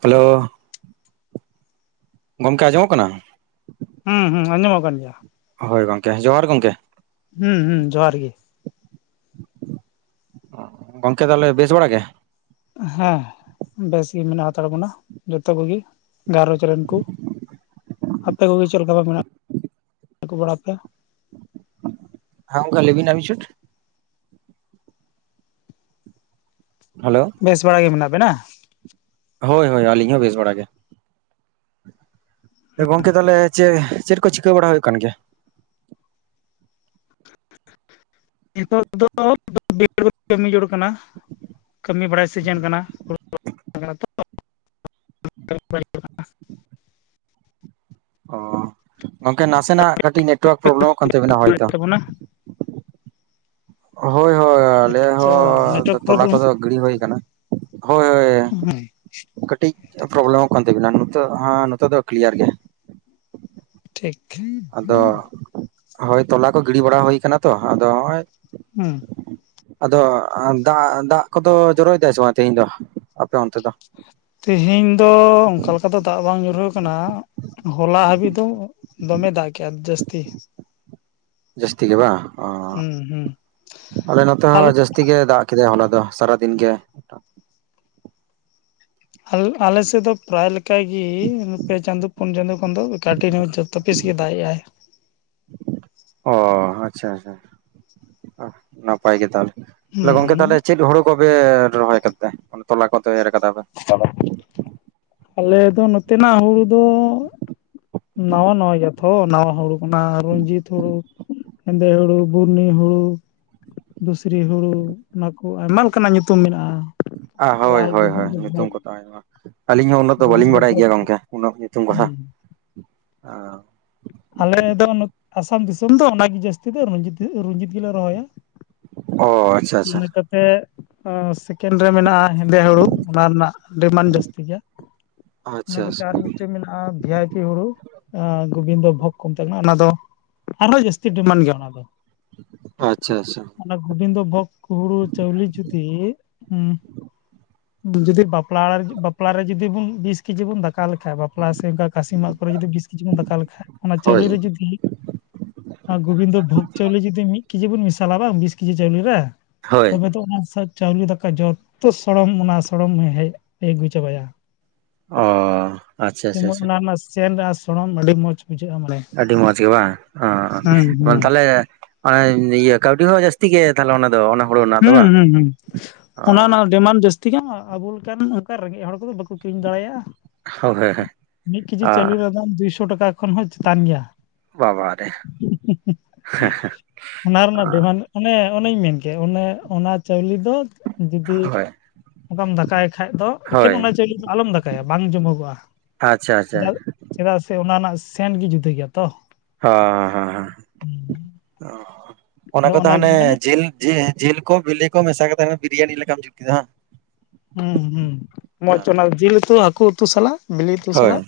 Hello, ᱜᱚᱝᱠᱮ ᱟᱸᱡᱚᱢᱚᱜ ᱠᱟᱱᱟ? ᱦᱮᱸ ᱦᱮᱸ ᱟᱡᱚᱢᱚᱜ ᱠᱟᱱ ᱜᱮᱭᱟ। ᱦᱳᱭ ᱜᱚᱝᱠᱮ, ᱡᱚᱦᱟᱨ ᱜᱚᱢᱠᱮ। ᱦᱩᱸ ᱦᱩᱸ ᱡᱚᱦᱟᱨ ᱜᱮ। ᱜᱚᱝᱠᱮ ᱛᱟᱦᱚᱞᱮ ᱵᱮᱥ ᱵᱟᱲᱟ ᱜᱮ? ᱦᱮᱸ, ᱵᱮᱥᱜᱤ ᱢᱮᱱᱟᱜ ᱦᱟᱛᱟᱲ ᱵᱚᱱᱟ, ᱡᱚᱛᱚ ᱠᱚᱜᱮ ᱜᱷᱟᱨᱚᱸᱧᱡᱽ ᱨᱮᱱ ᱠᱳ। ᱟᱯᱮ ᱠᱚᱜᱮ ᱪᱮᱫ ᱞᱮᱠᱟᱵᱷᱟᱯ ᱢᱮᱱᱟᱜ ᱵᱟᱲᱟ ᱯᱮᱭᱟ? ᱦᱮᱸ ᱜᱚᱝᱠᱮ ᱞᱟᱹᱭ ᱵᱤᱱ ᱪᱷᱩᱴ? ᱦᱮᱞᱳ, ᱵᱮᱥ ᱵᱟᱲᱟ ᱜᱮ ᱢᱮᱱᱟᱜ ᱵᱮᱱᱟ? ᱦᱳᱭ ᱦᱳᱭ ᱟᱹᱞᱤᱧ ᱦᱚᱸ ᱵᱮᱥ ᱵᱟᱲᱟ ᱜᱮ। ᱜᱚᱝᱠᱮ ᱛᱟᱦᱚᱞᱮ ᱪᱮ ᱪᱮᱫ ᱠᱚ ᱪᱤᱠᱟᱹ ᱵᱟᱲᱟ ᱦᱩᱭᱩᱜ ᱠᱟᱱ ᱜᱮᱭᱟ? ᱱᱤᱛᱚᱜ ᱫᱚ [unintelligible] ᱠᱟᱹᱢᱤ ᱡᱚᱲ ᱠᱟᱱᱟ। ᱠᱟᱹᱢᱤ ᱵᱟᱲᱟᱭ ᱥᱤᱡᱮᱱ ᱠᱟᱱᱟ [unintelligible] ᱛᱚ। ᱚ ᱜᱚᱝᱠᱮ ᱱᱟᱥᱮᱱᱟᱜ ᱠᱟᱹᱴᱤᱡ ᱱᱮᱴᱣᱟᱨᱠ ᱯᱨᱚᱵᱮᱞᱮᱢᱚᱜ ᱠᱟᱱ ᱛᱟᱵᱤᱱᱟ ᱦᱳᱭ ᱛᱚ। ᱛᱟᱵᱚᱱᱟ ᱦᱳᱭ ᱦᱳᱭ ᱟᱞᱮ ᱟᱪᱪᱷᱟ ᱦᱚᱸ ᱱᱮᱴᱣᱟᱨᱠ ᱛᱚᱞᱟ ᱯᱨᱚᱵᱞᱮᱢ ᱠᱚᱫᱚ ᱜᱤᱲᱤ ᱦᱩᱭ ᱟᱠᱟᱱᱟ, ᱦᱳᱭ ᱦᱳᱭ। ᱦᱮᱸ ᱠᱟᱹᱴᱤᱡ ᱯᱨᱚᱵᱞᱮᱢᱚᱜ ᱠᱟᱱ ᱛᱟᱵᱤᱱᱟ, ᱦᱮ ᱱᱤᱛᱚᱜ ᱫᱚ ᱠᱞᱤᱭᱟᱨ ᱜᱮ। ᱴᱷᱤᱠ। ᱟᱫᱚ, ᱦᱳᱭ ᱛᱚᱞᱟ ᱠᱚ ᱜᱤᱲᱤ ᱵᱟᱲᱟ ᱦᱩᱭ ᱟᱠᱟᱱᱟ ᱛᱚ, ᱟᱫᱚ ᱱᱚᱜ-ᱚᱭ ᱦᱮᱸ। ᱟᱫᱚ ᱫᱟ, ᱫᱟᱜ ᱠᱚᱫᱚ ᱡᱚᱨᱚᱭ ᱫᱟᱭ ᱥᱮ ᱵᱟᱝ ᱛᱮᱦᱮᱧ ᱫᱚ ᱟᱯᱮ ᱚᱱᱛᱮ ᱫᱚ? ᱛᱮᱦᱮᱧ ᱫᱚ ᱚᱱᱠᱟ ᱞᱮᱠᱟ ᱫᱚ ᱫᱟᱜ ᱵᱟᱝ ᱧᱩᱨᱦᱟᱹᱣ ᱠᱟᱱᱟ। ᱦᱚᱞᱟ ᱦᱟᱹᱵᱤᱡ ᱫᱚ ᱫᱚᱢᱮ ᱫᱟᱜ ᱠᱮᱫᱼᱟᱭ, ᱡᱟᱹᱥᱛᱤ। ᱡᱟᱹᱥᱛᱤ ᱜᱮ ᱵᱟᱝ ᱚ, ᱦᱩᱸ ᱦᱩᱸ ᱟᱞᱮ ᱱᱚᱛᱮ ᱟᱞ ᱦᱚᱸ ᱡᱟᱹᱥᱛᱤ ᱜᱮ ᱫᱟᱜ ᱠᱮᱫᱼᱟᱭ ᱦᱚᱞᱟ ᱫᱚ ᱥᱟᱨᱟᱫᱤᱱ ᱜᱮ। ᱟᱞᱮ ᱟᱞᱮᱥᱮᱫ ᱫᱚ ᱯᱨᱟᱭ ᱞᱮᱠᱟ ᱜᱮ, ᱯᱮ ᱪᱟᱸᱫᱚ ᱯᱩᱱ ᱪᱟᱸᱫᱳ ᱠᱷᱚᱱ ᱫᱚ ᱠᱟᱹᱴᱤ ᱨᱮᱦᱚᱸ ᱡᱟᱯ ᱛᱚᱯᱤᱥ ᱜᱮ ᱫᱟᱜ ᱮᱜᱼᱟᱭ। ᱚ ᱟᱪᱪᱷᱟ ᱟᱪᱪᱷᱟ, ᱟᱜ ᱱᱟᱯᱟᱭ ᱜᱮ ᱛᱟᱦᱚᱞᱮ ᱾ ᱜᱚᱝᱠᱮ ᱦᱩᱸ ᱛᱟᱦᱚᱞᱮ ᱪᱮᱫ ᱦᱩᱲᱩ ᱠᱚᱯᱮ ᱨᱚᱦᱚᱭ ᱫᱟᱯᱮ, ᱢᱟᱱᱮ ᱛᱚᱞᱟ ᱠᱚᱯᱮ ᱮᱨ ᱟᱠᱟᱫᱟ ᱯᱮ? [unintelligible] ᱟᱞᱮ ᱫᱚ ᱱᱚᱛᱮᱱᱟᱜ ᱦᱩᱲᱩ ᱫᱚ, ᱱᱟᱣᱟ ᱱᱟᱣᱟ ᱜᱮᱭᱟ ᱛᱚ ᱱᱟᱣᱟ ᱦᱩᱲᱩ। ᱚᱱᱟ ᱨᱚᱱᱧᱡᱤᱛ ᱦᱩᱲᱩ, ᱦᱮᱸᱫᱮ ᱦᱩᱲᱩ, ᱵᱩᱨᱱᱤ ᱦᱩᱲᱩ, ᱫᱩᱥᱨᱤ ᱦᱩᱲᱩ ᱚᱱᱟ ᱠᱚ ᱟᱭᱢᱟ ᱞᱮᱠᱟᱱᱟᱜ ᱧᱩᱛᱩᱢ ᱢᱮᱱᱟᱜᱼᱟ। ᱟ ᱦᱳᱭ ᱞᱟᱞ ᱦᱳᱭ ᱦᱳᱭ ᱧᱩᱛᱩᱢ ᱠᱚ ᱛᱟᱸᱦᱮᱱ ᱢᱟ ᱾ ᱟᱹᱞᱤᱧ ᱦᱚᱸ ᱩᱱᱟᱹᱜ ᱫᱚ ᱵᱟᱹᱞᱤᱧ ᱵᱟᱲᱟᱭ ᱜᱮᱭᱟ ᱜᱚᱝᱠᱮ ᱩᱱᱟᱹᱜ ᱧᱩᱛᱩᱢ ᱠᱚᱦᱟᱸ, ᱦᱮᱸ ᱮᱼᱼ ᱟᱞᱮ ᱫᱚ ᱟᱥᱟᱢ ᱫᱤᱥᱚᱢ ᱫᱚ ᱚᱱᱟᱜᱮ ᱡᱟᱹᱥᱛᱤ ᱫᱚ ᱨᱚᱧᱡᱤᱛ ᱨᱚᱧᱡᱤᱛ ᱜᱮᱞᱮ ᱨᱚᱦᱚᱭᱟ। ᱚᱭ। ᱤᱱᱟ ᱠᱟᱛᱮᱜ ᱟ ᱥᱮᱼᱼ ᱥᱮᱠᱮᱱᱰ ᱨᱮ ᱢᱮᱱᱟᱜᱼᱟ ᱦᱮᱸᱫᱮ ᱦᱩᱲᱩ ᱚᱱᱟ ᱨᱮᱱᱟᱜ ᱰᱤᱢᱟᱱᱰ ᱡᱟᱹᱥᱛᱤ ᱜᱮᱭᱟ। ᱤᱱᱟᱹ ᱟᱪᱪᱷᱟ ᱟᱪᱪᱷᱟ ᱠᱟᱛᱮᱫ ᱟᱨ ᱢᱤᱫᱴᱮᱱ ᱢᱮᱱᱟᱜᱼᱟ ᱵᱷᱤᱭᱟᱭᱯᱤ ᱦᱩᱲᱩ ᱜᱳᱵᱤᱱᱫᱚ ᱵᱷᱚᱜᱽ ᱠᱚ ᱢᱮᱛᱟᱜ ᱠᱟᱱᱟ ᱚᱱᱟ ᱫᱚ ᱟᱨᱦᱚᱸ ᱡᱟᱹᱥᱛᱤ ᱰᱤᱢᱟᱱᱰ ᱜᱮᱭᱟ ᱚᱱᱟ ᱫᱚ। ᱟᱪᱪᱷᱟ, ᱟᱪᱪᱷᱟ। ᱚᱱᱟ ᱜᱳᱵᱤᱱᱫᱚ ᱵᱷᱚᱜᱽ ᱦᱳᱲᱳ, ᱪᱟᱣᱞᱤ ᱡᱩᱫᱤ ᱩᱦ ᱡᱩᱫᱤ ᱵᱟᱯᱞᱟ, ᱵᱟᱯᱞᱟ ᱨᱮ, ᱡᱩᱫᱤ ᱵᱚᱱ ᱵᱤᱥ ᱠᱤᱡᱤ ᱵᱚᱱ ᱫᱟᱠᱟ ᱞᱮᱠᱷᱟᱡ, ᱵᱟᱯᱞᱟ ᱥᱮ ᱠᱟᱥᱤ ᱢᱟᱜ ᱨᱮ ᱡᱩᱫᱤ ᱵᱤᱥ ᱠᱤᱡᱤ, ᱵᱚᱱ ᱫᱟᱠᱟ ᱞᱮᱠᱷᱟᱱ ᱚᱱᱟ ᱦᱳᱭ ᱪᱟᱣᱞᱮ ᱨᱮ ᱡᱩᱫᱤ ᱟᱨ ᱜᱳᱵᱤᱱᱫᱚ ᱵᱷᱳᱜᱽ ᱪᱟᱣᱞᱤ ᱡᱩᱫᱤ, ᱢᱤᱫ ᱠᱮᱡᱤ ᱵᱚᱱ ᱢᱮᱥᱟᱞᱟ ᱵᱟᱝ ᱵᱤᱥ ᱠᱮᱡᱤ ᱪᱟᱣᱞᱮ ᱨᱮ ᱦᱳᱭ ᱛᱚᱵᱮ ᱛᱚ ᱚᱱᱟ ᱪᱟᱣᱞᱮ ᱫᱟᱠᱟ ᱡᱚᱛᱚ, ᱥᱚᱲᱚᱢ ᱚᱱᱟ ᱥᱚᱲᱚᱢ ᱦᱮᱡ ᱟᱹᱜᱩ ᱪᱟᱵᱟᱭᱟ। ᱚ ᱟᱪᱪᱷᱟ ᱟᱪᱪᱷᱟ ᱡᱮᱢᱚᱱ ᱟᱪᱪᱷᱟ ᱚᱱᱟ ᱨᱮᱱᱟᱜ ᱥᱮᱱ ᱟᱨ ᱥᱚᱲᱚᱢ, ᱟᱹᱰᱤ ᱢᱚᱸᱡᱽ ᱵᱩᱡᱷᱟᱹᱜᱼᱟ ᱢᱟᱱᱮ᱾ ᱟᱹᱰᱤ ᱢᱚᱸᱡᱽ ᱜᱮ ᱵᱟᱝ, ᱚ, ᱦᱩᱸ ᱚ ᱦᱩᱸ ᱛᱟᱦᱞᱮ ᱚᱱᱮ ᱤᱭᱟᱹ ᱠᱟᱹᱣᱰᱤ ᱦᱚᱸ, ᱡᱟᱹᱥᱛᱤ ᱜᱮ ᱛᱟᱦᱞᱮ ᱚᱱᱟ ᱫᱚ, ᱚᱱᱟ ᱦᱩᱲᱩ ᱨᱮᱱᱟᱜ ᱫᱚ ᱦᱩᱸ, ᱵᱟᱝ ᱦᱩᱸ, ᱦᱩᱸ, ᱚᱱᱟ ᱚ ᱱᱟᱜ ᱰᱤᱢᱟᱱᱰ ᱡᱟᱹᱥᱛᱤᱭᱼᱟ, ᱟᱵᱚ ᱞᱮᱠᱟᱱ ᱚᱱᱠᱟ ᱨᱮᱸᱜᱮᱡ ᱦᱚᱲ ᱠᱚᱫᱚ, ᱵᱟᱠᱚ ᱠᱤᱨᱤᱧ ᱫᱟᱲᱮᱭᱟᱜᱼᱟ᱾ ᱦᱳᱭ ᱢᱤᱫ ᱠᱮᱡᱤ ᱚ ᱪᱟᱹᱣᱞᱮ ᱨᱮᱱᱟᱜ ᱫᱟᱢ, ᱫᱩᱭᱥᱚ ᱴᱟᱠᱟ ᱠᱷᱚᱱ ᱦᱚᱸ ᱪᱮᱛᱟᱱ ᱜᱮᱭᱟ᱾ ᱵᱟᱵᱟᱨᱮ ᱚᱱᱟ ᱚ ᱨᱮᱱᱟᱜ ᱰᱤᱢᱟᱱᱰ ᱚᱱᱮ ᱚᱱᱮᱧ ᱢᱮᱱ ᱠᱮ, ᱚᱱᱮ ᱚᱱᱟ ᱪᱟᱣᱞᱮ ᱫᱚ ᱡᱩᱫᱤ ᱦᱳᱭ ᱚᱱᱠᱟᱢ ᱫᱟᱠᱟᱭ ᱠᱷᱟᱡ ᱫᱚ, ᱮᱠᱮᱱ ᱦᱳᱭ ᱚᱱᱟ ᱪᱟᱣᱞᱮ ᱫᱚ ᱟᱞᱚᱢ ᱫᱟᱠᱟᱭᱟ, ᱵᱟᱝ ᱡᱚᱢᱚᱜᱚᱜᱼᱟ᱾ ᱟᱪᱪᱷᱟ, ᱟᱪᱪᱷᱟ᱾ ᱪᱮᱫᱟᱜ ᱪᱮᱫᱟᱜ ᱥᱮ ᱚᱱᱟ ᱨᱮᱱᱟᱜ ᱥᱮᱱ, ᱜᱮ ᱡᱩᱫᱟᱹ ᱜᱮᱭᱟ ᱛᱚ᱾ ᱦᱚᱸ, ᱦᱚᱸ, ᱦᱚᱸ, ᱚ- ᱚᱱᱟ ᱟᱫᱚ ᱠᱚᱫᱚ ᱦᱟᱱᱮ ᱚᱱᱟᱜᱮ ᱢᱟᱱᱮ ᱡᱮᱞ ᱡᱮ ᱡᱮᱞ ᱠᱚ, ᱵᱮᱞ ᱠᱚ ᱢᱮᱥᱟ ᱠᱟᱛᱮ, ᱦᱟᱱᱮ ᱵᱤᱨᱭᱟᱱᱤ ᱞᱮᱠᱟᱢ ᱡᱩᱛ ᱠᱮᱫᱟ ᱵᱟᱝ? ᱦᱩᱸ, ᱦᱩᱸ, ᱢᱚᱸᱡᱽ ᱦᱮᱸ, ᱚᱱᱟ ᱡᱮᱞ ᱩᱛᱩ, ᱦᱟᱹᱠᱩ ᱩᱛᱩ ᱥᱟᱞᱟᱜ ᱵᱤᱞᱮ ᱩᱛᱩ ᱦᱳᱭ ᱥᱟᱞᱟᱜ,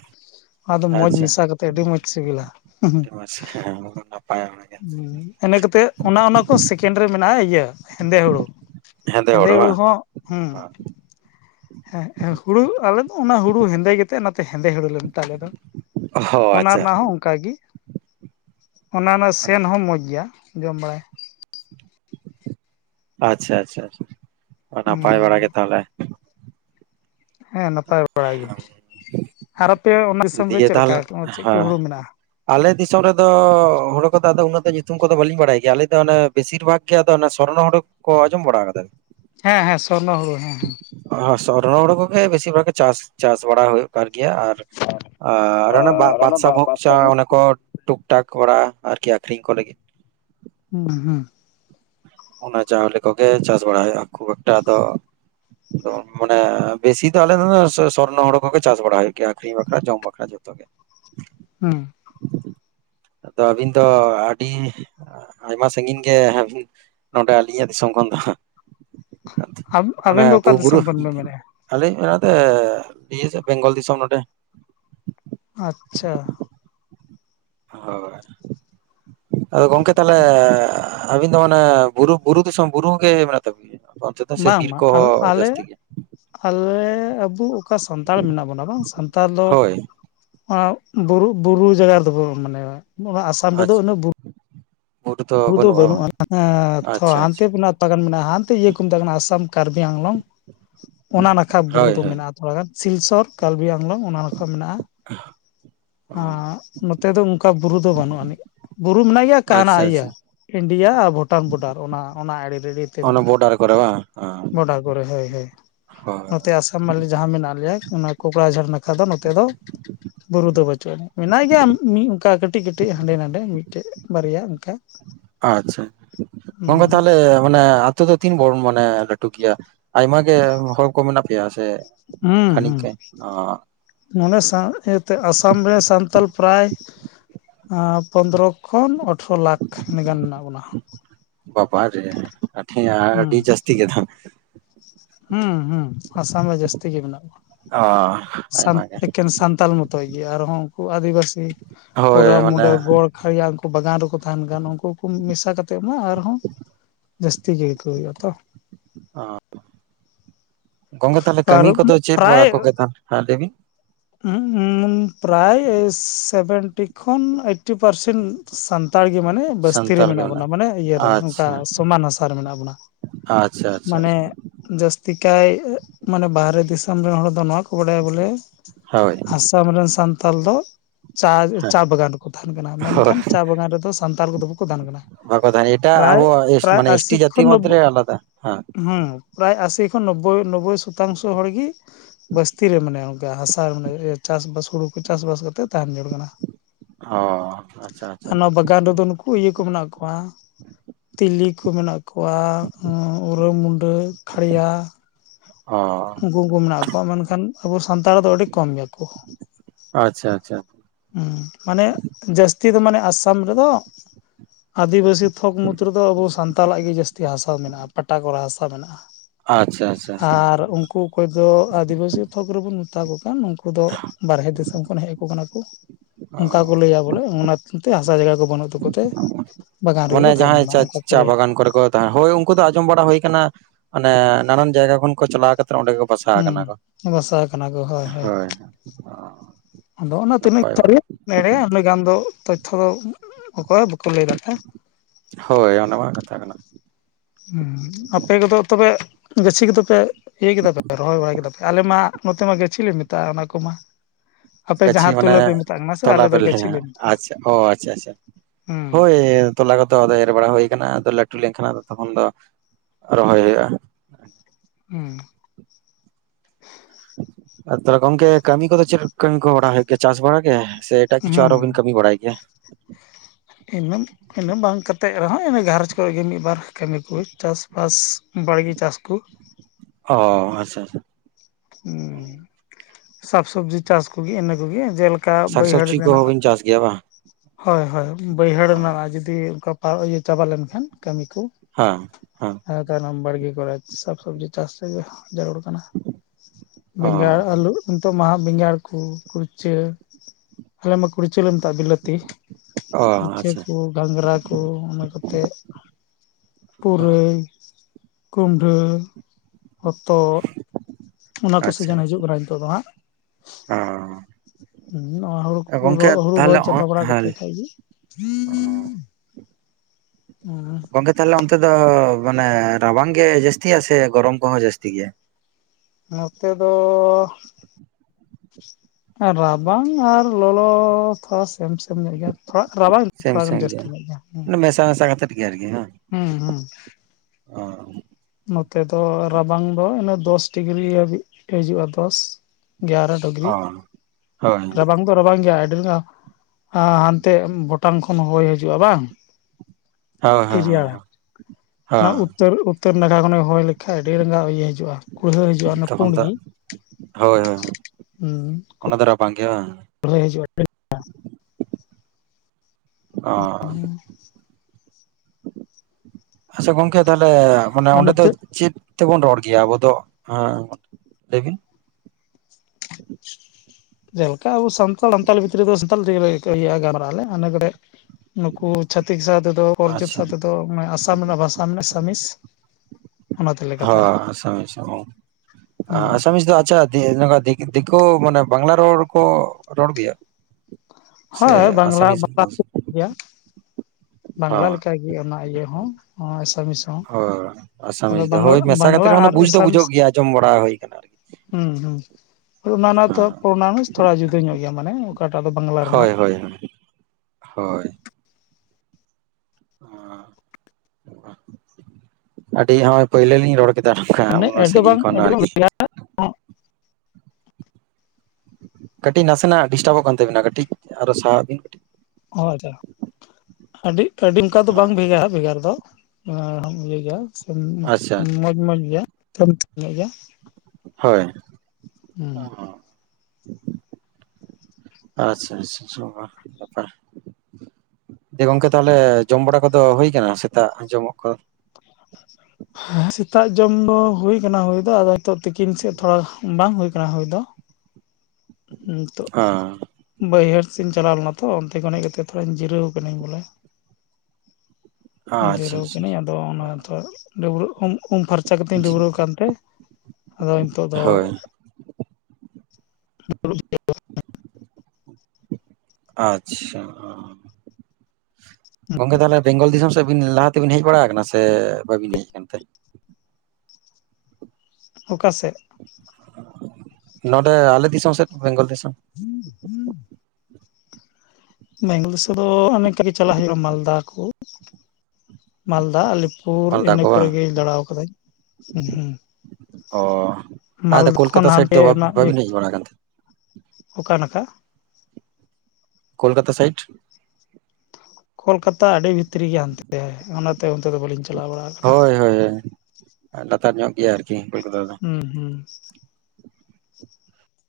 ᱟᱫᱚ ᱢᱚᱸᱡᱽ ᱟᱪᱪᱷᱟ ᱢᱮᱥᱟ ᱠᱟᱛᱮᱜ ᱟᱹᱰᱤ ᱢᱚᱸᱡᱽ ᱥᱮᱵᱮᱞᱟ᱾ ᱦᱮ ᱚᱱᱟ ᱢᱟ ᱠᱟᱱ ᱜᱮ᱾ ᱦᱩ ᱤᱱᱟᱹ ᱠᱟᱛᱮᱜ ᱚᱱᱟ, ᱚᱱᱟ ᱠᱚ ᱥᱮᱠᱮᱱᱰ ᱨᱮ ᱢᱮᱱᱟᱜᱼᱟ, ᱤᱭᱟᱹ ᱦᱮᱸᱫᱮ ᱦᱳᱲᱳ᱾ ᱦᱮᱸᱫᱮ ᱦᱳᱲᱳ ᱦᱚᱸ, ᱦᱩᱸ ᱦᱚᱸ ᱦᱮᱸ ᱦᱩᱲᱩ ᱟᱞᱮ ᱫᱚ ᱚᱱᱟ ᱦᱩᱲᱩ ᱦᱮᱸᱫᱮ ᱜᱮᱛᱮ, ᱚᱱᱟᱛᱮ ᱦᱮᱸᱫᱮ ᱦᱳᱲᱩ ᱞᱮ ᱢᱮᱛ ᱟᱞᱮ ᱫᱚ᱾ ᱚ ᱚᱱᱟ ᱟᱪᱪᱷᱟ ᱨᱮᱱᱟᱜ ᱦᱚᱸ ᱚᱱᱠᱟᱜᱮ, ᱚᱱᱟ ᱨᱮᱱᱟᱜ ᱥᱮᱱ ᱦᱚᱸ ᱢᱚᱸᱡᱽ ᱜᱮᱭᱟ᱾ ᱡᱚᱢ ᱵᱟᱲᱟᱭ ᱟᱪᱪᱷᱟ, ᱟᱪᱪᱷᱟ, ᱚ- ᱱᱟᱯᱟᱭ ᱵᱟᱲᱟ ᱦᱩᱸ ᱜᱮ ᱛᱟᱦᱚᱞᱮ? ᱦᱮᱸ ᱱᱟᱯᱟᱭ ᱵᱟᱲᱟ ᱜᱮ, ᱟᱨ ᱟᱯᱮ ᱚᱱᱟ ᱫᱤᱥᱚᱢ ᱨᱮ ᱫᱤᱭᱮ ᱪᱮᱫ ᱞᱮᱠᱟ, ᱛᱟᱦᱚᱞᱮ ᱪᱮᱫ ᱠᱚ ᱦᱮᱸ ᱦᱳᱲᱳ ᱢᱮᱱᱟᱜᱼᱟ᱾ ᱟᱞᱮ ᱫᱤᱥᱚᱢ ᱨᱮᱫᱚ ᱦᱳᱲᱳ ᱠᱚᱫᱚ, ᱟᱫᱚ ᱩᱱᱟᱹᱜ ᱫᱚ ᱧᱩᱛᱩᱢ ᱠᱚᱫᱚ, ᱵᱟᱹᱞᱤᱧ ᱵᱟᱲᱟᱭ ᱜᱮᱭᱟ, ᱟᱹᱞᱤᱧ ᱫᱚ ᱚᱱᱮ ᱵᱮᱥᱤᱨ ᱵᱷᱟᱜ ᱜᱮ ᱟᱫᱚ, ᱚᱱᱟ ᱥᱚᱨᱱᱚ ᱦᱳᱲᱳ ᱠᱚ, ᱟᱸᱡᱚᱢ ᱵᱟᱲᱟ ᱠᱟᱫᱟᱵᱤᱱ? ᱦᱮᱸ, ᱦᱮᱸ, ᱥᱚᱨᱱᱚ ᱦᱳᱲᱳ ᱦᱮᱸ, ᱦᱮᱸ᱾ ᱥᱚᱨᱱᱚ ᱦᱳᱲᱳ ᱠᱚᱜᱮ ᱵᱮᱥᱤᱨ ᱵᱷᱟᱜᱽ ᱜᱮ ᱪᱟᱥ, ᱪᱟᱥ ᱵᱟᱲᱟ ᱦᱳᱭᱳᱜ ᱠᱟᱱ ᱜᱮᱭᱟ, ᱟᱨ ᱟᱨ ᱚᱱᱮ ᱚᱱᱟ ᱵᱟᱫᱥᱟ ᱵᱟ ᱵᱷᱚᱠᱥᱟ ᱵᱟᱫᱥᱟᱢᱚᱱᱤ ᱚᱱᱟᱠᱚ, ᱴᱩᱠ ᱴᱟᱠ ᱚᱲᱟᱜ ᱟᱨᱠᱤ ᱟᱠᱷᱨᱤᱧ ᱠᱚ ᱞᱟᱹᱜᱤᱫ᱾ ᱦᱩᱸ, ᱦᱮᱸ᱾ ᱚᱱᱟ ᱪᱟᱣᱞᱮ ᱠᱚᱜᱮ ᱪᱟᱥ ᱵᱟᱲᱟᱭ ᱦᱳᱭᱳᱜᱼᱟ, ᱠᱷᱩᱵ ᱮᱠᱴᱟ ᱫᱚ ᱫᱚ ᱢᱟᱱᱮ ᱵᱮᱥᱤ ᱫᱚ ᱟᱞᱮ ᱥᱮᱱ ᱫᱚ ᱥᱚᱨᱱᱚ ᱦᱳᱲᱳ ᱠᱚᱜᱮ, ᱪᱟᱥ ᱵᱟᱲᱟ ᱦᱳᱭᱳᱜ ᱜᱮᱭᱟ, ᱟᱹᱷᱨᱤᱧ ᱵᱟᱠᱷᱨᱟ ᱡᱚᱢ ᱵᱟᱠᱷᱨᱟ, ᱡᱚᱛᱚ ᱜᱮ᱾ [inaudible] [unintelligible] ᱦᱩᱸ, ᱟᱫᱚ ᱟᱹᱵᱤᱱ ᱫᱚ, ᱟᱹᱰᱤ ᱟᱭᱢᱟ ᱥᱟᱺᱜᱤᱧ ᱜᱮ ᱱᱚᱰᱮ ᱟᱹᱞᱤᱧᱟᱜ ᱫᱤᱥᱚᱢ ᱠᱷᱚᱱ ᱫᱚ ᱦᱟᱸᱜ? ᱟ, ᱟᱵᱤᱱ ᱫᱚ ᱚᱠᱟ ᱫᱤᱥᱚᱢ ᱠᱷᱚᱱ ᱵᱮᱱ ᱢᱮᱱᱮᱜᱼᱟ? ᱟᱞᱤᱧ ᱢᱮᱱᱛᱮ ᱱᱤᱭᱟᱹ ᱵᱮᱝᱜᱚᱞ ᱫᱤᱥᱚᱢ ᱱᱚᱸᱰᱮ᱾ ᱟᱪᱪᱷᱟ, ᱦᱳᱭ, ᱟᱫᱚ ᱜᱚᱢᱠᱮ ᱛᱟᱦᱚᱞᱮ ᱟᱹᱵᱤᱱ ᱫᱚ ᱢᱟᱱᱮ ᱵᱩᱨᱩ, ᱵᱩᱨᱩ ᱫᱤᱥᱚᱢ ᱵᱩᱨᱩ ᱜᱮ ᱢᱮᱱᱟᱜ ᱛᱟᱵᱤᱱᱟ? ᱚᱱᱛᱮ ᱫᱚ ᱥᱮ ᱵᱟᱝ, ᱵᱤᱨ ᱵᱟᱝ ᱟᱞ, ᱠᱚᱦᱚᱸ ᱟᱞᱮ ᱡᱟᱹᱥᱛᱤ ᱜᱮᱭᱟ? ᱟᱞᱮ ᱟᱵᱚ ᱚᱠᱟ ᱥᱟᱱᱛᱟᱲ ᱢᱮᱱᱟᱜ ᱵᱚᱱᱟ, ᱵᱟᱝ ᱥᱟᱱᱛᱟᱲ ᱫᱚ ᱦᱳᱭ ᱚᱱᱟ ᱵᱩᱨᱩ, ᱵᱩᱨᱩ ᱡᱟᱭᱜᱟ ᱨᱮᱫᱚ ᱵᱚᱱ ᱢᱟᱱᱮ, ᱚᱱᱟ ᱟᱥᱟᱢ ᱨᱮᱫᱚ ᱟᱪᱪᱷᱟ ᱩᱱᱟᱹᱜ ᱵᱩ ᱵᱩᱨᱩ ᱫᱚ ᱵᱟᱹᱱᱩᱜᱼᱟ, ᱦᱮ ᱛᱷᱚ ᱟᱪᱪᱷᱟ ᱦᱟᱱᱛᱮ ᱟᱪᱪᱷᱟ ᱢᱮᱱᱟᱜᱼᱟ᱾ ᱛᱟᱜᱟᱱ ᱢᱮᱱᱟᱜᱼᱟ ᱦᱟᱱᱛᱮ ᱤᱭᱟᱹ ᱠᱚ ᱢᱮᱛᱟᱜ ᱠᱟᱱᱟ ᱟᱥᱟᱢ, ᱠᱟᱨᱵᱤ, ᱟᱝᱞᱚᱝ, ᱚᱱᱟ ᱱᱟᱠᱷᱟ ᱵᱩᱨᱩ ᱦᱳᱭ ᱫᱚ ᱦᱳᱭ ᱢᱮᱱᱟᱜᱼᱟ᱾ ᱛᱷᱚᱲᱟᱜᱟᱱ ᱥᱤᱞᱥᱚᱨ ᱠᱟᱞᱵᱤ ᱟᱝᱞᱚᱝ ᱚᱱᱟ ᱱᱟᱠᱷᱟ ᱢᱮᱱᱟᱜᱼᱟ᱾ ᱦᱩᱸ, ᱟᱸ ᱱᱚᱛᱮ ᱫᱚ ᱚᱱᱠᱟ ᱵᱩᱨᱩ ᱫᱚ ᱵᱟᱹᱱᱩᱜ ᱟᱹᱱᱤᱡ, ᱵᱩᱨᱩ ᱢᱮᱱᱟᱜ ᱜᱮᱭᱟ ᱟᱪᱪᱷᱟ ᱠᱟᱱᱟᱜ ᱤᱭᱟᱹ᱾ ᱟᱪᱪᱷᱟ ᱤᱱᱰᱤᱭᱟ ᱵᱷᱩᱴᱟᱱ ᱵᱳᱰᱟᱨ ᱚᱱᱟ ᱚᱱᱟ ᱟᱲᱮ ᱟᱲᱮᱰᱤ ᱛᱮ ᱚᱱᱟ ᱢᱮᱱᱟᱜᱼᱟ᱾ ᱵᱚᱰᱟᱨ ᱠᱚᱨᱮ ᱵᱟᱝ? ᱦᱮᱸ ᱵᱚᱰᱟ ᱠᱚᱨᱮ ᱦᱳᱭ-ᱦᱳᱭ ᱱᱚᱛᱮ ᱦᱳᱭ ᱟᱥᱟᱢ ᱢᱟᱞᱮ ᱡᱟᱦᱟᱸ ᱢᱮᱱᱟᱜ ᱞᱮᱭᱟ ᱚᱱᱟ ᱠᱚᱠᱲᱟ ᱡᱷᱟᱨᱱᱟ ᱱᱟᱠᱷᱟ ᱫᱚ ᱱᱚᱛᱮ ᱫᱚ᱾ ᱵᱩᱨᱩ ᱫᱚ ᱵᱟᱹᱪᱩᱜ ᱟᱹᱱᱤᱡ, ᱢᱮᱱᱟᱭ ᱜᱮᱭᱟ ᱢᱤᱫ ᱚᱱᱠᱟ ᱠᱟᱹᱴᱤᱡ ᱠᱟᱹᱴᱤᱡ ᱦᱟᱸᱰᱮ ᱱᱟᱰᱮ ᱢᱤᱫᱴᱮᱱ ᱵᱟᱨᱭᱟ ᱚᱱᱠᱟ᱾ ᱟᱪᱪᱷᱟ ᱜᱚᱝᱠᱮ ᱦᱩᱸ ᱛᱟᱦᱞᱮ ᱢᱟᱱᱮ ᱟᱹᱛᱩ ᱫᱚ ᱛᱤᱱ ᱵᱚᱨ ᱢᱟᱱᱮ ᱞᱟᱹᱴᱩ ᱜᱮᱭᱟ᱾ ᱟᱭᱢᱟ ᱜᱮ ᱦᱚᱲ ᱠᱚ ᱢᱮᱱᱟᱜ ᱯᱮᱭᱟ ᱥᱮ ᱠᱷᱟᱹᱱᱤᱠ ᱦᱩᱸ ᱜᱮ ᱚ ᱱᱚᱰᱮ ᱥᱟᱶ ᱤᱭᱟᱹᱛᱮ ᱟᱥᱟᱢ ᱨᱮ ᱥᱟᱱᱛᱟᱞ ᱯᱨᱟᱭ ᱟ ᱯᱚᱱᱫᱽᱨᱚ ᱠᱷᱚᱱ ᱟᱴᱷᱨᱚ ᱞᱟᱠᱷ ᱤᱱᱟᱹ ᱜᱟᱱ ᱢᱮᱱᱟᱜ ᱵᱚᱱᱟ᱾ ᱵᱟᱵᱟᱨ ᱨᱮ! ᱟᱴᱷᱮ ᱦᱩᱸ ᱟᱹᱰᱤ ᱡᱟᱹᱥᱛᱤ ᱜᱮᱫᱚ᱾ ᱦᱩᱸ- ᱦᱩᱸ ᱟᱥᱟᱢ ᱨᱮ ᱡᱟᱹᱥᱛᱤ ᱜᱮ ᱢᱮᱱᱟᱜ ᱠᱚᱣᱟ᱾ ᱚ ᱥᱟᱱ ᱟᱭᱢᱟ ᱜᱮ ᱮᱠᱮᱱ ᱥᱟᱱᱛᱟᱞ ᱢᱚᱛᱚᱭ ᱜᱮᱭᱟ ᱟᱨᱦᱚᱸ ᱩᱱᱠᱩ ᱟᱹᱫᱤᱵᱟᱹᱥᱤ, ᱦᱳᱭ ᱠᱚᱨᱟ, ᱢᱟᱱᱮ ᱢᱩᱰᱟᱹ ᱜᱚᱲ ᱠᱷᱟᱨᱭᱟ ᱩᱱᱠᱩ ᱵᱟᱜᱟᱱ ᱨᱮᱠᱚ ᱛᱟᱦᱮᱱ ᱠᱟᱱ ᱩᱱᱠᱩ ᱠᱚ ᱢᱮᱥᱟ ᱠᱟᱛᱮᱫ ᱢᱟ ᱟᱨᱦᱚᱸ ᱡᱟᱹᱥᱛᱤ ᱜᱮ ᱠᱚ ᱦᱩᱭᱩᱜᱼᱟ ᱛᱚ᱾ ᱚ ᱜᱚᱝᱠᱮ ᱛᱟᱦᱚᱞᱮ ᱟᱨ ᱠᱟᱹᱢᱤ ᱠᱚᱫᱚ ᱪᱮᱫ ᱵᱟᱲᱟ ᱠᱚᱜᱮᱸ [unintelligible] ᱞᱟᱹᱭᱵᱤᱱ? ᱚᱩᱸ ᱯᱨᱟᱭ ᱥᱮᱵᱷᱮᱱᱴᱤ ᱠᱷᱚᱱ ᱮᱭᱤᱴᱴᱤ ᱯᱟᱨᱥᱮᱱᱴ ᱥᱟᱱᱛᱟᱲ ᱜᱮ ᱢᱟᱱᱮ ᱵᱟᱥᱛᱤ ᱨᱮ ᱥᱟᱱᱛᱟᱲ ᱜᱮ ᱢᱮᱱᱟᱜ ᱵᱚᱱᱟ᱾ ᱢᱟᱱᱮ ᱤᱭᱟᱹᱨᱮ ᱚᱱᱠᱟ ᱟᱪᱪᱷᱟ ᱥᱚᱢᱟᱱ ᱦᱟᱥᱟ ᱨᱮ ᱢᱮᱱᱟᱜ ᱵᱚᱱᱟ᱾ ᱟᱪᱪᱷᱟ - ᱟᱪᱪᱷᱟ - ᱢᱟᱱᱮ ᱪᱷᱟ ᱡᱟᱹᱥᱛᱤ ᱠᱟᱭ ᱢᱟᱱᱮ ᱵᱟᱦᱮᱨᱮ ᱫᱤᱥᱚᱢ ᱨᱮᱱ ᱦᱚᱲ ᱫᱚ ᱱᱚᱣᱟ ᱠᱚ ᱵᱟᱰᱟᱭᱟ ᱵᱚᱞᱮ ᱦᱳᱭ ᱟᱥᱟᱢ ᱨᱮᱱ ᱥᱟᱱᱛᱟᱞ ᱫᱚ᱾ ᱪᱟ ᱦᱮᱸ ᱪᱟ ᱵᱟᱜᱟᱱ ᱨᱮᱠᱚ ᱛᱟᱦᱮᱱ ᱠᱟᱱᱟ᱾ ᱢᱮᱱᱠᱷᱟᱱ ᱪᱟ ᱵᱟᱜᱟᱱ ᱨᱮᱫᱚ ᱥᱟᱱᱛᱟᱞ ᱠᱚᱫᱚ ᱵᱟᱠᱚ ᱛᱟᱦᱮᱱ ᱠᱟᱱᱟ᱾ ᱵᱟᱠᱚᱫᱟᱱ ᱮᱴᱟᱜ ᱯᱨᱟᱭ ᱟᱵᱚ ᱮᱥ ᱯᱨᱟᱭ ᱢᱟᱱᱮ ᱮᱥ ᱴᱤ ᱡᱟᱹᱛᱤ ᱢᱚᱫᱽᱫᱷᱮ ᱨᱮ ᱟᱞᱟᱫᱟ ᱦᱮᱸ᱾ ᱦᱩᱸ ᱯᱨᱟᱭ ᱟᱥᱤ ᱠᱷᱚᱱ ᱱᱳᱵᱵᱳᱭ ᱱᱳᱵᱵᱳᱭ ᱥᱚᱛᱟᱝᱥᱳ ᱦᱚᱲᱜᱮ᱾ ᱵᱟᱹᱥᱛᱤ ᱨᱮ ᱢᱟᱱᱮ ᱚᱱᱠᱟ ᱦᱟᱥᱟ ᱢᱟᱱᱮ ᱪᱟᱥᱵᱟᱥ ᱦᱩᱲᱩ ᱠᱚ ᱪᱟᱥᱵᱟᱥ ᱠᱟᱛᱮᱜ ᱛᱟᱦᱮᱱ ᱡᱚᱲ ᱠᱟᱱᱟ᱾ ᱚ ᱟᱪᱪᱷᱟ - ᱟᱪᱪᱷᱟ ᱟᱨ ᱱᱚᱣᱟ ᱵᱟᱜᱟᱱ ᱨᱮᱫᱚ ᱱᱩᱠᱩ ᱤᱭᱟᱹ ᱠᱚ ᱢᱮᱱᱟᱜ ᱠᱚᱣᱟ᱾ ᱛᱤᱞᱤ ᱠᱚ ᱢᱮᱱᱟᱜ ᱠᱚᱣᱟ᱾ ᱩᱨᱟᱹᱣ ᱢᱩᱰᱟᱹ ᱠᱷᱟᱲᱭᱟ᱾ ᱚ ᱩᱱᱠᱩ ᱩᱱᱠᱩ ᱢᱮᱱᱟᱜ ᱠᱚᱣᱟ᱾ ᱢᱮᱱᱠᱷᱟᱱ ᱟᱵᱚ ᱥᱟᱱᱛᱟᱲ ᱫᱚ ᱟᱹᱰᱤ ᱠᱚᱢ ᱜᱮᱭᱟ ᱠᱚ᱾ ᱟᱪᱪᱷᱟ - ᱟᱪᱪᱷᱟ ᱦᱩᱸ ᱢᱟᱱᱮ ᱡᱟᱹᱥᱛᱤ ᱫᱚ ᱢᱟᱱᱮ ᱟᱥᱟᱢ ᱨᱮᱫᱚ᱾ ᱟᱹᱫᱤᱵᱟᱹᱥᱤ ᱛᱷᱚᱠ ᱢᱩᱫᱽ ᱨᱮᱫᱚ ᱟᱵᱚ ᱥᱟᱱᱛᱟᱞᱟᱜ ᱜᱮ ᱡᱟᱹᱥᱛᱤ ᱦᱟᱥᱟ ᱢᱮᱱᱟᱜᱼᱟ᱾ ᱯᱟᱴᱟ ᱠᱚᱨᱟ ᱦᱟᱥᱟ ᱢᱮᱱᱟᱜᱼᱟ᱾ ᱟᱪᱪᱷᱟ - ᱟᱪᱪᱷᱟ - ᱟᱪᱪᱷᱟ ᱟᱨ ᱩᱱᱠᱩ ᱚᱠᱚᱭ ᱫᱚ ᱟᱹᱫᱤᱵᱟᱹᱥᱤ ᱛᱷᱚᱠ ᱨᱮᱵᱚᱱ ᱢᱮᱛᱟ ᱠᱚ ᱠᱟᱱ, ᱩᱱᱠᱩ ᱫᱚ ᱵᱟᱨᱦᱮ ᱫᱤᱥᱚᱢ ᱠᱷᱚᱱ ᱦᱮᱡ ᱠᱚ ᱠᱟᱱᱟ ᱠᱚ, ᱚ ᱚᱱᱠᱟ ᱠᱚ ᱞᱟᱹᱭᱟ ᱵᱚᱞᱮ ᱚᱱᱟ ᱛᱮ ᱦᱟᱥᱟ ᱡᱟᱭᱜᱟ ᱠᱚ ᱵᱟᱹᱱᱩᱜ ᱛᱟᱠᱚᱣᱟ᱾ ᱟᱠᱚᱛᱮ ᱵᱟᱜᱟᱱ ᱨᱮᱜᱮ ᱢᱟᱱᱮ ᱠᱚ ᱛᱟᱦᱮᱱ ᱡᱟᱦᱟᱸᱭ ᱠᱟᱱᱟ ᱪᱟ ᱚᱱᱠᱟ ᱠᱚ ᱪᱟ ᱞᱟᱹᱭᱟ᱾ ᱵᱟᱜᱟᱱ ᱠᱚᱨᱮ ᱠᱚ ᱦᱳᱭ ᱩᱱᱠᱩ ᱫᱚ ᱟᱸᱡᱚᱢ ᱵᱟᱲᱟ ᱦᱩᱭ ᱠᱟᱱᱟ᱾ ᱢᱟᱱᱮ ᱱᱟᱱᱟᱱ ᱡᱟᱭᱜᱟ ᱠᱷᱚᱱ ᱠᱚ ᱪᱟᱞᱟᱣ ᱠᱟᱛᱮ ᱚᱸᱰᱮ ᱠᱚ ᱵᱟᱥᱟ ᱠᱟᱱᱟ ᱦᱩᱸ ᱠᱚ᱾ ᱵᱟᱥᱟ ᱠᱟᱱᱟ ᱠᱚ ᱦᱳᱭ ᱟᱫᱚ ᱚᱱᱟ ᱛᱤᱱᱟᱹᱜ ᱱᱟᱯᱟᱭ ᱥᱟᱹᱨᱤ ᱵᱟᱲᱟ ᱮᱲᱮ ᱩᱱᱟᱹᱜ ᱜᱟᱱ ᱫᱚ ᱛᱚᱛᱛᱷᱚ ᱫᱚ ᱚᱠᱚᱭ ᱵᱟᱠᱚ ᱞᱟᱹᱭ ᱫᱟᱲᱮ ᱟ᱾ ᱦᱳᱭ ᱚᱱᱟᱢᱟ ᱠᱟᱛᱷᱟ ᱠᱟᱱᱟ᱾ ᱦᱮᱸ ᱟᱯᱮ ᱠᱚᱫᱚ ᱛᱚᱵᱮ ᱜᱟᱹᱪᱷᱤ ᱠᱚᱫᱚ ᱯᱮ ᱤᱭᱟᱹ ᱠᱮᱫᱟ ᱯᱮ ᱨᱚᱦᱚᱭ ᱵᱟᱲᱟ ᱠᱮᱫᱟ ᱯᱮ? ᱟᱞᱮ ᱢᱟ ᱱᱚᱛᱮ ᱢᱟ ᱜᱟᱹᱪᱷᱤ ᱞᱮ ᱢᱮᱛᱟᱜᱼᱟ ᱚᱱᱟ ᱠᱚᱢᱟ᱾ [inaudible] ᱟᱯᱮ ᱜᱟᱹᱪᱷᱤ ᱡᱟᱦᱟᱸ ᱢᱟᱱᱮ ᱛᱩᱞᱟᱹ ᱯᱮ ᱢᱮᱛᱟᱜ ᱠᱟᱱᱟ ᱥᱮ ᱛᱚᱞᱟ ᱟᱞᱮ ᱯᱮ ᱫᱚ ᱜᱟᱹᱪᱷᱤ ᱞᱟᱹᱭᱟ᱾ ᱞᱮ ᱢᱮᱛᱟᱜᱼᱟ ᱟᱪᱪᱷᱟ ᱚ ᱟᱪᱪᱷᱟ ᱟᱪᱪᱷᱟ ᱦᱩᱸ ᱦᱳᱭ᱾ ᱛᱚᱞᱟ ᱠᱚᱫᱚ ᱟᱫᱚ ᱮᱨ ᱵᱟᱲᱟ ᱦᱳᱭ ᱠᱟᱱᱟ ᱟᱫᱚ ᱞᱟᱹᱴᱩ ᱞᱮᱱ ᱠᱷᱟᱱ ᱟᱫᱚ ᱛᱚ ᱠᱷᱚᱱ ᱫᱚ ᱨᱚᱦᱚᱭ ᱦᱳᱭᱳᱜᱼᱟ᱾ ᱦᱩᱸ ᱟᱨ ᱛᱟᱦᱮᱞᱮ ᱜᱚᱝᱠᱮ ᱠᱟᱹᱢᱤ ᱠᱚ ᱫᱚ ᱪᱮᱫ ᱠᱟᱹᱢᱤ ᱠᱚ ᱵᱟᱲᱟ ᱦᱳᱭᱳᱜ ᱜᱮᱭᱟ ᱪᱟᱥ ᱵᱟᱲᱟ ᱜᱮ ᱥᱮ ᱮᱴᱟᱜ ᱠᱤᱪᱷᱩ ᱟᱨᱚ ᱵᱤᱱ ᱦᱩᱸ ᱠᱟᱹᱢᱤ ᱵᱟᱲᱟᱭ ᱜᱮᱭᱟ᱾ ᱤᱧ ᱢᱟᱹᱧ ᱤᱱᱟᱹ ᱵᱟᱝ ᱠᱟᱛᱮᱜ ᱨᱮ ᱦᱚᱸ ᱤᱱᱟᱹ ᱜᱷᱟᱨᱚᱸᱡᱽ ᱠᱚ ᱨᱮ ᱜᱮ ᱢᱤᱫ ᱵᱟᱨ ᱠᱟᱹᱢᱤ ᱠᱚ ᱪᱟᱥ ᱵᱟᱥ ᱵᱟᱲᱜᱮ ᱪᱟᱥ ᱠᱚ ᱚᱻ ᱟᱪᱪᱷᱟ ᱟᱪᱪᱷᱟ ᱦᱩᱸ ᱥᱟᱠᱼᱥᱚᱵᱽᱡᱤ ᱪᱟᱥ ᱠᱚ ᱜᱮ ᱤᱱᱟᱹ ᱠᱚ ᱜᱮ ᱡᱮᱞᱮ ᱠᱟ ᱥᱟᱠ ᱵᱟᱹᱭᱦᱟᱹᱲ ᱥᱚᱵᱽᱡᱤ ᱨᱮᱱᱟᱜ ᱠᱚᱦᱚᱸ ᱵᱤᱱ ᱪᱟᱥ ᱜᱮᱭᱟ ᱵᱟᱝ? ᱦᱳᱭ ᱦᱳᱭ ᱵᱟᱹᱭᱦᱟᱹᱲ ᱚ ᱢᱮᱱᱟᱜᱼᱟ᱾ ᱡᱩᱫᱤ ᱚᱱᱠᱟ ᱤᱭᱟᱹ ᱪᱟᱵᱟ ᱞᱮᱱ ᱠᱷᱟᱱ ᱠᱟᱹᱢᱤ ᱠᱚ ᱦᱮᱸ ᱦᱮᱸ ᱛᱟᱨ ᱱᱚᱢᱵᱚᱨ ᱠᱚ ᱜᱮ ᱥᱟᱠ ᱥᱚᱵᱡᱤ ᱪᱟᱥ ᱛᱮ ᱜᱮ ᱡᱟᱨᱩᱲ ᱠᱟᱱᱟ ᱚ ᱵᱮᱸᱜᱟᱲ ᱟᱹᱞᱩ ᱱᱤᱛᱚᱜ ᱢᱟ ᱦᱟᱜ ᱵᱮᱸᱜᱟᱲ ᱠᱚ ᱠᱩᱲᱪᱟᱹ ᱟᱞᱮ ᱢᱟ ᱠᱩᱲᱪᱟᱹ ᱞᱮ ᱢᱮᱛᱟᱜ ᱵᱤᱞᱟᱹᱛᱤ ᱚ ᱠᱩᱲᱪᱟᱹ ᱟᱪᱪᱷᱟ ᱠᱚ ᱜᱷᱟᱸᱝᱨᱟ ᱠᱚ ᱚᱱᱟ ᱠᱟᱛᱮᱜ ᱚ ᱯᱩᱨᱟᱹᱭ ᱠᱩᱢᱰᱟᱹ, ᱦᱚᱛᱚᱫ, ᱚᱱᱟ ᱠᱚ ᱥᱤᱡᱮᱱ ᱦᱤᱡᱩᱜ ᱠᱟᱱᱟ ᱱᱤᱛᱚᱜ ᱫᱚ ᱦᱟᱸᱜ ᱚᱻᱻ ᱱᱚᱣᱟ ᱦᱩᱲᱩ ᱠᱚ ᱦᱩᱲᱩ ᱛᱟᱦᱚᱞᱮ ᱨᱚᱦᱚᱭ ᱚ ᱪᱟᱵᱟ ᱵᱟᱲᱟ ᱦᱮᱸ ᱠᱟᱛᱮᱫ ᱠᱷᱟᱡ ᱜᱮ ᱚ [inaudible] ᱦᱮᱸ ᱜᱚᱝᱠᱮ ᱛᱟᱦᱞᱮ ᱚᱱᱛᱮ ᱫᱚ ᱢᱟᱱᱮ ᱨᱟᱵᱟᱝ ᱜᱮ ᱡᱟᱹᱥᱛᱤ ᱭᱟ ᱥᱮ ᱜᱚᱨᱚᱢ ᱠᱚ ᱦᱚᱸ ᱡᱟᱹᱥᱛᱤ ᱜᱮᱭᱟ᱾ ᱱᱚ ᱛᱮ ᱫᱚᱻ ᱨᱟᱵᱟᱝ ᱟᱨ ᱞᱚ ᱞᱚ ᱛᱷᱚᱲᱟ ᱥᱮᱢ ᱥᱮᱢ ᱧᱚᱜ ᱜᱮᱭᱟ ᱾ ᱨᱟᱵᱟᱝ ᱥᱮᱢ ᱛᱷᱚᱲᱟ ᱥᱮᱢ ᱡᱟᱹᱥᱛᱤ ᱧᱚᱜ ᱜᱮᱭᱟ ᱦᱩᱸ ᱢᱮᱥᱟ ᱢᱮᱥᱟ ᱠᱟᱛᱮᱫ ᱜᱮ ᱟᱨᱠᱤ ᱦᱮᱸ ᱦᱩᱸ ᱚ ᱱᱚ ᱛᱮ ᱫᱚ ᱨᱟᱵᱟᱝ ᱫᱚ ᱤᱱᱟᱹ ᱫᱚᱥ ᱰᱤᱜᱽᱨᱤ ᱦᱟᱹᱵᱤᱡ ᱦᱤᱡᱩᱜᱼᱟ᱾ ᱫᱚᱥ ᱜᱮᱭᱟ ᱨᱚ ᱰᱚᱜᱽᱨᱤ ᱦᱳᱭ ᱦᱳᱭ ᱨᱟᱵᱟᱝ ᱨᱟᱵᱟᱝ ᱜᱮᱭᱟ ᱟᱹᱰᱤ ᱦᱟᱱ ᱛᱮ ᱵᱚᱴᱟᱝ ᱠᱷᱚᱱ ᱦᱚᱭ ᱦᱤᱡᱩᱜᱼᱟ᱾ ᱵᱟᱝ ᱴᱷᱤᱠ ᱜᱮᱭᱟ ᱦᱳᱭ ᱚᱱᱟ ᱦᱳᱭ ᱩᱛᱚᱨ ᱩᱛᱚᱨ ᱱᱟᱠᱷᱟ ᱠᱷᱚᱱ ᱦᱚᱭ ᱞᱮᱠᱟ ᱮ ᱠᱷᱟᱡ ᱟᱹᱰᱤ ᱨᱟᱸᱜᱟᱣ ᱤᱭᱟᱹ ᱦᱤᱡᱩᱜᱼᱟ᱾ ᱠᱩᱲᱦᱟᱹ ᱦᱤᱡᱩᱜᱼᱟ ᱚᱱᱟ ᱛᱚᱠᱷᱚᱱ ᱯᱩᱸᱲ ᱫᱚ ᱜᱮ ᱦᱩᱸ ᱵᱟᱝ ᱜᱮ [unintelligible] ᱦᱤᱡᱩᱜ-ᱟ ᱚ ᱟᱪᱪᱷᱟ ᱜᱚᱝᱠᱮ ᱛᱟᱦᱞᱮ ᱢᱟᱱᱮ ᱟᱨ ᱚᱸᱰᱮ ᱫᱚ ᱱᱚᱛᱮ ᱪᱮᱫ ᱛᱮ ᱵᱚᱱ ᱨᱚᱲ ᱜᱮᱭᱟ ᱟᱵᱚ ᱫᱚ ᱦᱮᱸ ᱞᱟᱹᱭ ᱵᱤᱱ ᱡᱮᱞᱮ ᱠᱟ ᱟᱵᱚ ᱥᱟᱱᱛᱟᱞ ᱥᱟᱛᱟᱞ ᱵᱷᱤᱛᱨᱤ ᱫᱚ ᱥᱟᱱᱛᱟᱞ ᱜᱟᱨ ᱢᱟᱨᱟᱜ ᱟᱞᱮ [unintelligible] ᱱᱩ ᱠᱩ ᱪᱷᱟᱛᱤᱠ ᱥᱟᱶ ᱛᱮ ᱫᱚ ᱚᱨᱡᱚᱛ ᱟᱪᱪᱷᱟ ᱥᱟᱶ ᱛᱮ ᱫᱚ ᱟᱥᱟᱢ ᱨᱮᱱᱟᱜ ᱵᱷᱟᱥᱟ ᱢᱮᱱᱟᱜᱼᱟ᱾ ᱥᱟᱢᱤᱥ ᱦᱳᱭ ᱟᱥᱟᱢ ᱦᱩᱸ ᱟᱥᱟᱢ ᱫᱚ ᱟᱪᱷᱟ ᱱᱚᱝᱠᱟ ᱫᱤ ᱠᱳ ᱢᱟᱱᱮ ᱵᱟᱝ ᱞᱟ ᱨᱚᱲ ᱠᱚ ᱨᱚᱲ ᱜᱮᱭᱟ᱾ ᱥᱮ ᱦᱳᱭ ᱵᱟᱝ ᱞᱟ ᱟᱥᱟᱢᱤᱡ ᱵᱟᱝ ᱞᱟ ᱦᱚᱸ ᱜᱮᱭᱟ᱾ ᱵᱟᱝ ᱞᱟ ᱞᱮᱠᱟ ᱜᱮ ᱚᱱᱟ ᱤᱭᱟᱹ ᱦᱚᱸ ᱟᱥᱟᱢᱤᱥ ᱦᱳᱭ ᱟᱥᱟᱢᱤᱡ ᱫᱚ ᱦᱳᱭ ᱢᱮ ᱥᱟ ᱠᱟᱛᱮᱫ ᱵᱟᱝᱞᱟ ᱢᱟᱱᱮ ᱟᱨ ᱵᱩᱡ ᱫᱚ ᱵᱩᱡᱟᱹᱜ ᱮᱥᱟᱢᱤᱥ ᱜᱮᱭᱟ ᱟᱸᱡᱚᱢ ᱵᱟᱲᱟ ᱦᱩᱭ ᱟᱠᱟᱱᱟ ᱟᱨ ᱠᱤ ᱦᱩᱸ ᱦᱩᱸ ᱚᱱᱟ ᱚᱱᱟ ᱯᱨᱚᱨ ᱱᱟᱱᱤᱥ ᱛᱷᱚᱲᱟ ᱡᱩᱫᱟᱹ ᱧᱚᱜ ᱜᱮᱭᱟ ᱢᱟᱱᱮ ᱚᱠᱟ ᱴᱟᱜ ᱫᱚ ᱵᱟᱝ ᱞᱟ ᱦᱳᱭ ᱨᱮᱱᱟᱜ ᱦᱳᱭ ᱦᱳᱭ ᱦᱳᱭ ᱟᱹᱰᱤ ᱟᱴ ᱯᱳᱭᱞᱳ ᱞᱤᱧ ᱨᱚᱲ ᱠᱮᱫᱟ ᱦᱟᱱᱛᱮ ᱠᱷᱚᱱ ᱤᱱᱟᱹᱜ ᱩᱱᱟᱹᱜ ᱟᱹᱰᱤ ᱫᱚ ᱥᱟᱹᱜᱤᱧ ᱵᱟᱝ ᱠᱷᱚᱱ ᱟᱹᱰᱤ ᱟᱨ ᱫᱚ ᱠᱤ ᱵᱷᱮᱜᱟᱨ ᱚ ᱠᱟᱹᱴᱤᱡ ᱱᱟᱥᱮ ᱱᱟᱜ ᱰᱤᱥ ᱴᱟᱵᱚᱜ ᱠᱟᱱ ᱛᱟᱵᱤ ᱱᱟ ᱠᱟᱹᱴᱤᱡ ᱟᱨᱚ ᱥᱟᱦᱟᱣᱟᱜ ᱵᱤᱱ ᱚ ᱟᱪᱪᱷᱟ ᱟᱹᱰᱤ ᱟᱹᱰᱤ ᱚᱱᱠᱟ ᱫᱚ ᱦᱮᱸ ᱵᱟᱝ ᱵᱷᱮᱜᱟᱨ ᱵᱷᱮᱜᱟᱨ ᱫᱚ ᱟᱨ ᱦᱚᱢ ᱤᱭᱟᱹ ᱜᱮᱭᱟ ᱟᱪᱪᱷᱟ ᱢᱚᱸᱡᱽ ᱢᱚᱸᱡᱽ ᱜᱮᱭᱟ [unintelligible] ᱜᱮᱭᱟ ᱦᱳᱭ ᱦᱩᱸ ᱚ ᱟᱪᱪᱷᱟ ᱟᱪᱪᱷᱟ [unintelligible] ᱮ ᱜᱚᱝᱠᱮ ᱛᱟᱦᱚᱞᱮ ᱡᱚᱢ ᱵᱟᱲᱟ ᱠᱚᱫᱚ ᱦᱩᱭ ᱟᱠᱟᱱᱟ ᱥᱮᱛᱟᱜ ᱡᱚᱢᱟᱜ ᱠᱚ? ᱟ ᱥᱮᱛᱟᱜ ᱡᱚᱢ ᱫᱚ ᱦᱳᱭ ᱟᱠᱟᱱᱟ ᱦᱩᱭ ᱫᱚ ᱟᱫᱚ ᱦᱤᱛᱚᱜ ᱛᱤᱠᱤᱱ ᱥᱮᱫ ᱛᱷᱚᱲᱟ ᱵᱟᱝ ᱦᱳᱭ ᱠᱟᱱᱟ ᱦᱩᱭ ᱫᱚ᱾ ᱱᱤᱛᱚᱜ ᱦᱮᱸ ᱵᱟᱹᱭᱦᱟᱹᱲ ᱥᱮᱫ ᱤᱧ ᱪᱟᱞᱟᱣ ᱞᱮᱱᱟ ᱛᱚ ᱚᱱᱛᱮ ᱠᱷᱚᱱ ᱦᱮᱡ ᱠᱟᱛᱮᱜ ᱛᱷᱚᱲᱟᱧ ᱡᱤᱨᱟᱹᱣ ᱠᱟᱹᱱᱤᱧ ᱵᱚᱞᱮ᱾ [inaudible] ᱟᱪᱪᱷᱟ ᱡᱤᱨᱟᱹᱣ ᱟᱪᱪᱷᱟ ᱠᱟᱹᱱᱟᱹᱧ ᱟᱫᱚ ᱚᱱᱟ ᱛᱚ ᱰᱟᱹᱵᱽᱨᱩᱜ ᱩᱢ ᱩᱢ ᱯᱷᱟᱨᱪᱟ ᱠᱟᱛᱮᱜ ᱤᱧ ᱰᱟᱹᱵᱽᱨᱟᱹᱣ ᱠᱟᱱ ᱛᱮ ᱟᱫᱚ ᱱᱤᱛᱚᱜ ᱫᱚ ᱦᱳᱭ ᱫᱩᱲᱩᱵ ᱡᱤᱨᱟᱹᱣ᱾ ᱟᱪᱪᱷᱟ᱾ ᱜᱚᱝᱠᱮ ᱛᱟᱦᱚᱞᱮ ᱵᱮᱝᱜᱚᱞ ᱫᱤᱥᱚᱢ ᱥᱮᱫ ᱵᱤᱱ ᱞᱟᱦᱟ ᱛᱮᱵᱤᱱ ᱦᱮᱡ ᱵᱟᱲᱟ ᱟᱠᱟᱱᱟ ᱥᱮ ᱵᱟᱵᱤᱱ ᱦᱮᱡ ᱟᱠᱟᱱ ᱛᱮ? ᱚᱠᱟ ᱥᱮᱫ? ᱱᱚᱰᱮ ᱟᱞᱮ ᱫᱤᱥᱚᱢ ᱥᱮᱫ ᱵᱮᱝᱜᱚᱞ ᱫᱤᱥᱚᱢ᱾ [inaudible] ᱵᱮᱝᱜᱚᱞ ᱫᱤᱥᱚᱢ ᱫᱚ ᱚᱱᱮ ᱚᱱᱠᱟᱜᱮ ᱪᱟᱞᱟᱜ ᱦᱩᱭᱩᱜ-ᱟ ᱢᱟᱞᱫᱟ ᱠᱚ ᱢᱟᱞᱫᱟ ᱟᱞᱤ ᱯᱩᱨ ᱢᱟᱞᱫᱟ ᱤᱱᱟᱹ ᱠᱚ ᱠᱚᱨᱮ ᱵᱟᱝ ᱜᱤᱧ ᱫᱟᱸᱲᱟᱣ ᱠᱟᱹᱫᱟᱹᱧ ᱦᱩ ᱦᱩ᱾ ᱚ ᱟᱫᱚ ᱠᱷᱚᱱ ᱠᱳᱞᱠᱟᱛᱟ ᱥᱟᱭᱤᱰ ᱦᱟᱱᱛᱮ ᱫᱚ ᱵᱟᱵ ᱚᱱᱟ ᱤᱭᱟᱹ ᱵᱟᱵᱤᱱ ᱦᱮᱡ ᱵᱟᱲᱟ ᱠᱟᱱ ᱛᱮ? ᱚᱠᱟ ᱱᱟᱠᱷᱟ? ᱠᱳᱞᱠᱟᱛᱟ ᱥᱟᱭᱤᱴ᱾ ᱠᱳᱞᱠᱟᱛᱟ ᱟᱹᱰᱤ ᱵᱷᱤᱛᱨᱤ ᱜᱮᱭᱟ ᱦᱟᱱᱛᱮ ᱚᱱᱟᱛᱮ ᱚᱱᱛᱮ ᱫᱚ ᱵᱟᱹᱞᱤᱧ ᱪᱟᱞᱟᱣ ᱵᱟᱲᱟ᱾ ᱟᱠᱟᱱᱟ ᱦᱳᱭ ᱦᱳᱭ ᱦᱳᱭ ᱞᱟᱛᱟᱨ ᱧᱚᱜ ᱜᱮᱭᱟ ᱟᱨᱠᱤ ᱠᱳᱞᱠᱟᱛᱟ ᱫᱚ᱾ ᱦᱩᱸ ᱦᱩᱸ᱾